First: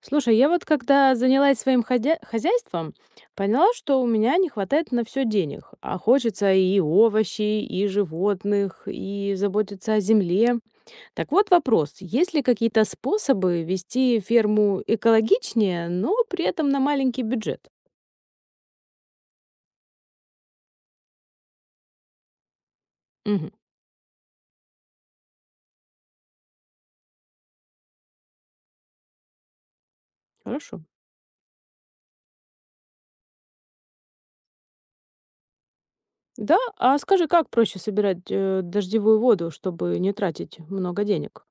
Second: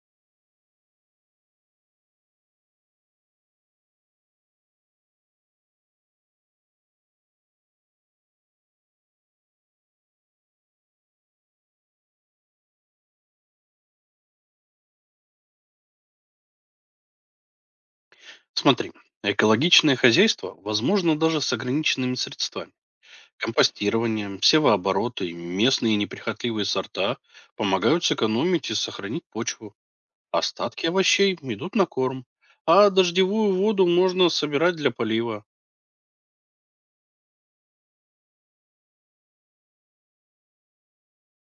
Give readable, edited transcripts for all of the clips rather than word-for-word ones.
Слушай, я вот когда занялась своим хозяйством, поняла, что у меня не хватает на все денег, а хочется и овощей, и животных, и заботиться о земле. Так вот вопрос, есть ли какие-то способы вести ферму экологичнее, но при этом на маленький бюджет? Смотри, экологичное хозяйство возможно даже с ограниченными средствами. Мгм, Компостирование, севооборот и местные неприхотливые сорта помогают сэкономить и сохранить почву. хорошо. Остатки овощей идут на корм, а дождевую воду можно собирать для полива. Да, а скажи, как проще собирать дождевую воду, чтобы не тратить много денег?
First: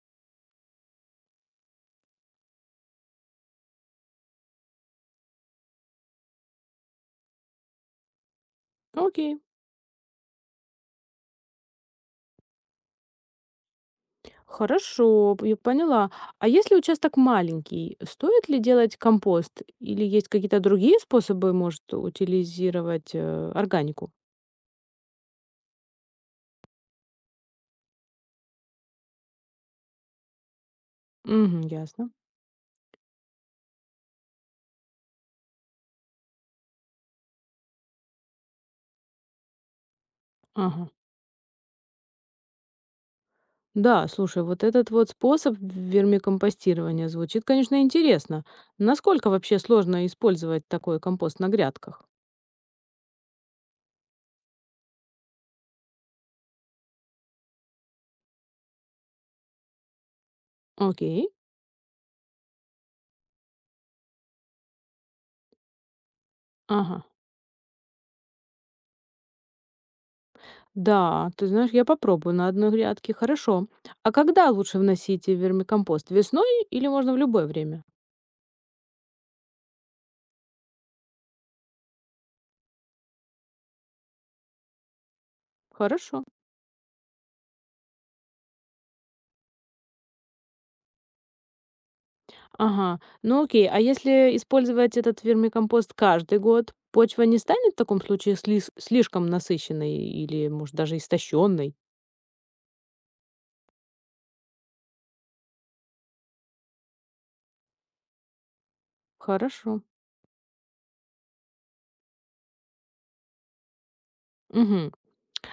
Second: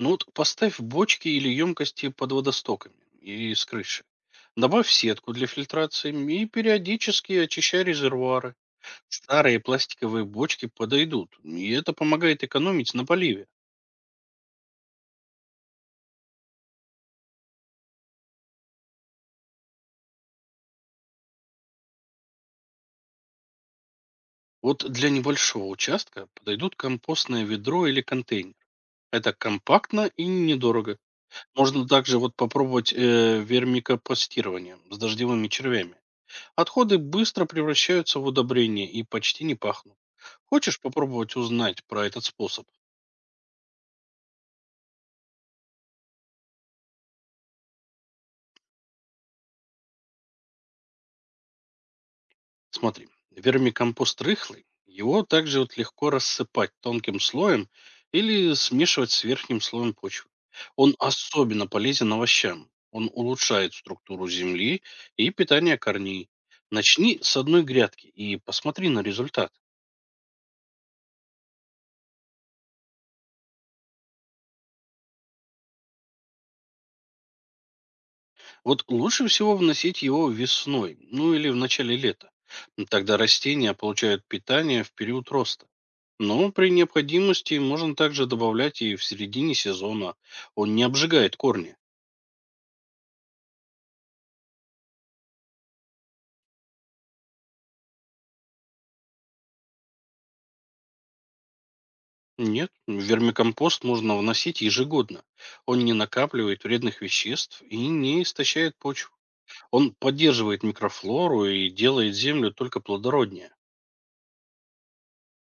Ну вот поставь бочки или емкости под водостоками и с крыши. Добавь сетку для фильтрации и периодически очищай резервуары. Окей. Старые пластиковые бочки подойдут, и это помогает экономить на поливе. Хорошо, я поняла. А если участок маленький, стоит ли делать компост? Или есть какие-то другие способы, может, утилизировать органику? Вот для небольшого участка подойдут компостное ведро или контейнер. Это компактно и недорого. Угу, Можно ясно. также вот попробовать вермикопостирование с дождевыми червями. Отходы быстро превращаются в удобрения и почти не пахнут. Хочешь Ага. попробовать узнать про этот способ? Да, слушай, вот этот вот способ вермикомпостирования звучит, конечно, интересно. Насколько вообще сложно использовать такой компост на грядках? Смотри, вермикомпост рыхлый, его также вот легко рассыпать тонким слоем или смешивать с верхним слоем почвы. Он Окей. особенно полезен овощам. Он улучшает структуру земли и питание корней. Ага. Начни с одной грядки и посмотри на результат. Да, ты знаешь, я попробую на одной грядке. Хорошо. А когда лучше вносить вермикомпост? Весной или можно в любое время? Вот лучше всего вносить его весной, ну или в начале лета. Тогда растения получают питание в период роста. Хорошо. Но при необходимости можно также добавлять и в середине сезона. Он не обжигает корни. Ага, ну окей. А если использовать этот вермикомпост каждый год, почва не станет в таком случае слишком насыщенной или, может, даже истощенной? Нет, вермикомпост можно вносить ежегодно. Он не накапливает вредных веществ и не истощает почву. Хорошо. Он поддерживает микрофлору и делает землю только плодороднее. Мгм.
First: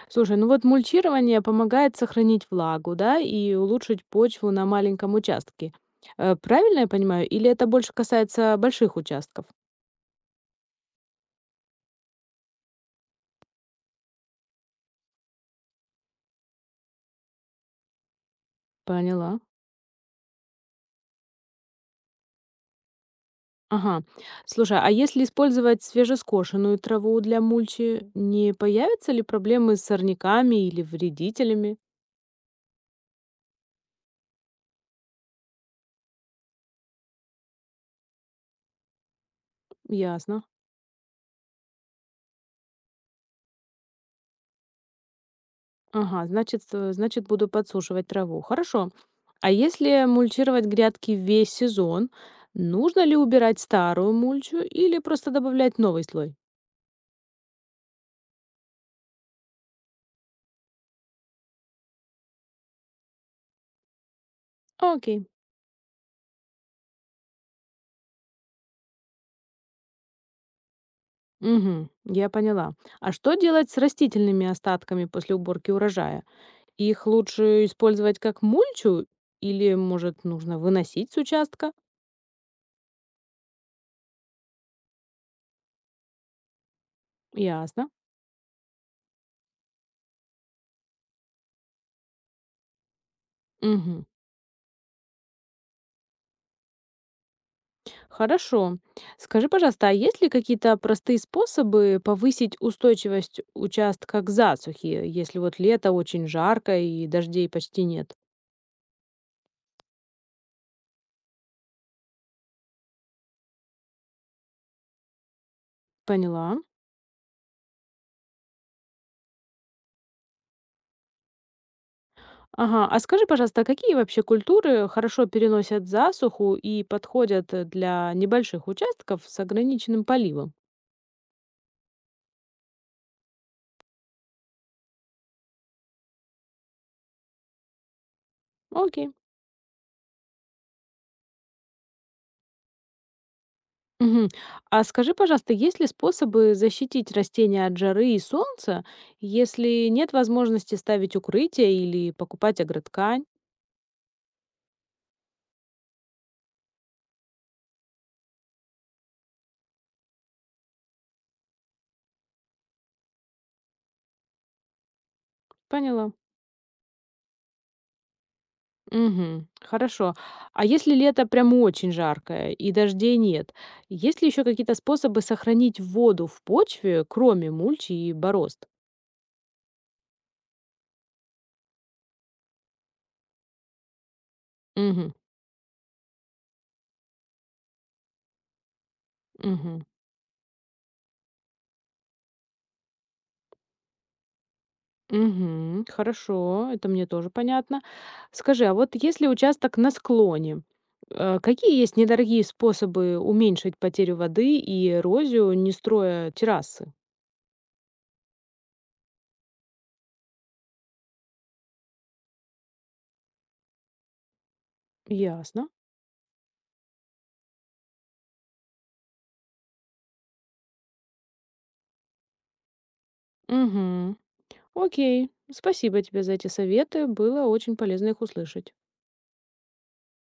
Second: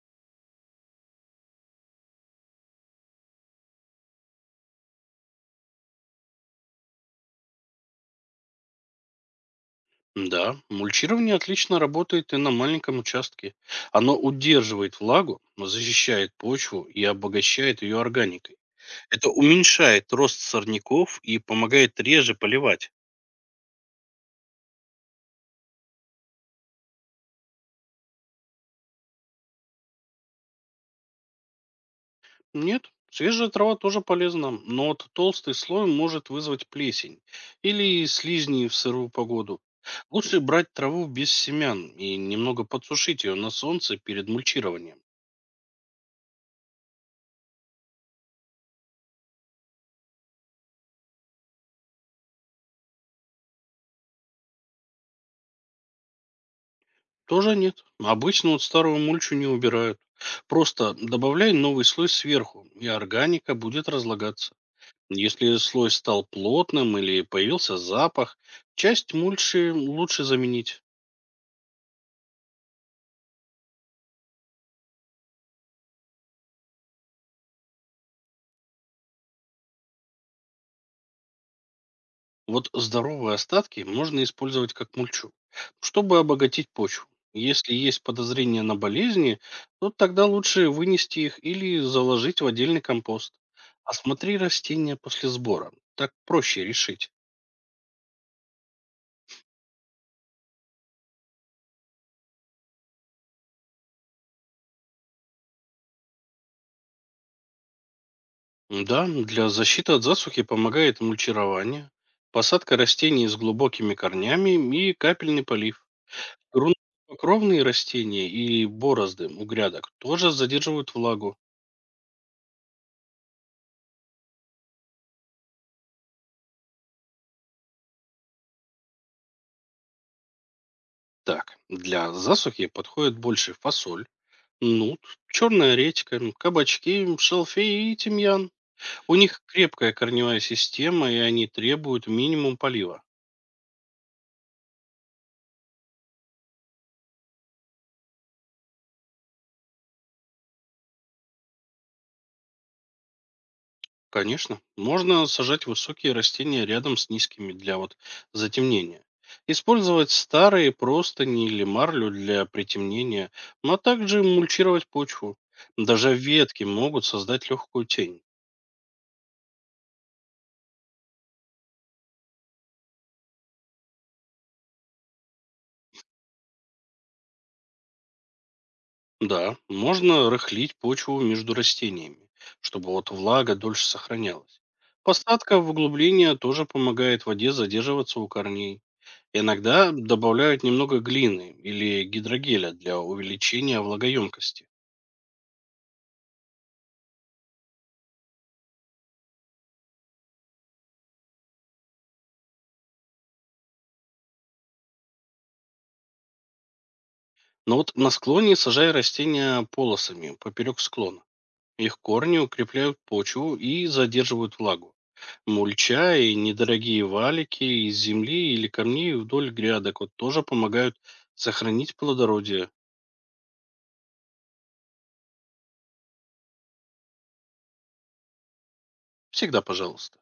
Слушай, ну вот мульчирование помогает сохранить влагу, да, и улучшить почву на маленьком участке. Правильно я понимаю? Или это больше касается больших участков? Да, мульчирование отлично работает и на маленьком участке. Оно удерживает влагу, защищает почву и обогащает ее органикой. Это Поняла. уменьшает рост сорняков и помогает реже поливать. Ага. Слушай, а если использовать свежескошенную траву для мульчи, не появятся ли проблемы с сорняками или вредителями? Нет, свежая трава тоже полезна, но вот толстый слой может вызвать плесень или слизни в сырую погоду. Лучше Ясно. брать траву без семян и немного подсушить ее на солнце перед мульчированием. Ага, значит, значит, буду подсушивать траву. Хорошо. А если мульчировать грядки весь сезон, нужно ли убирать старую мульчу или просто добавлять новый слой? Тоже нет. Обычно вот старую мульчу не убирают. Просто добавляй новый слой сверху, и органика будет разлагаться. Окей. Если слой стал плотным или появился запах, часть мульчи лучше заменить. Угу, я поняла. А что делать с растительными остатками после уборки урожая? Их лучше использовать как мульчу или, может, нужно выносить с участка? Вот здоровые остатки можно использовать как мульчу, чтобы обогатить почву. Если Ясно. есть подозрения на болезни, то тогда лучше вынести их или заложить в отдельный компост. Угу. Осмотри растения после сбора. Так проще решить. Хорошо. Скажи, пожалуйста, а есть ли какие-то простые способы повысить устойчивость участка к засухе, если вот лето очень жарко и дождей почти нет? Да, для защиты от засухи помогает мульчирование, посадка растений с глубокими корнями и капельный полив. Поняла. Грунтокровные растения и борозды у грядок тоже задерживают влагу. Ага, а скажи, пожалуйста, а какие вообще культуры хорошо переносят засуху и подходят для небольших участков с ограниченным поливом? Так, для засухи подходит больше фасоль, нут, черная редька, кабачки, шалфей и тимьян. Окей. У них крепкая корневая система, и они требуют минимум полива. Мгм. А скажи, пожалуйста, есть ли способы защитить растения от жары и солнца, если нет возможности ставить укрытие или покупать агроткань? Конечно, можно сажать высокие растения рядом с низкими для вот затемнения. Использовать старые простыни или марлю для притемнения, но также мульчировать почву. Поняла. Даже ветки могут создать легкую тень. Мгм. Хорошо. А если лето прям очень жаркое и дождей нет, есть ли еще какие-то способы сохранить воду в почве, кроме мульчи и борозд? Да, можно рыхлить почву между растениями, чтобы вот влага дольше сохранялась. Мгм. Посадка в углубление тоже помогает воде задерживаться у корней. Мгм. Иногда добавляют немного глины или гидрогеля для увеличения влагоемкости. Мгм. Хорошо, это мне тоже понятно. Скажи, а вот если участок на склоне, какие есть недорогие способы уменьшить потерю воды и эрозию, не строя террасы? Но вот на склоне сажай растения полосами поперек склона. Их корни укрепляют почву и задерживают влагу. Ясно. Мульча и недорогие валики из земли или камней вдоль грядок вот тоже помогают сохранить плодородие. Мгм. Окей. Спасибо тебе за эти советы. Было очень полезно их услышать. Всегда пожалуйста.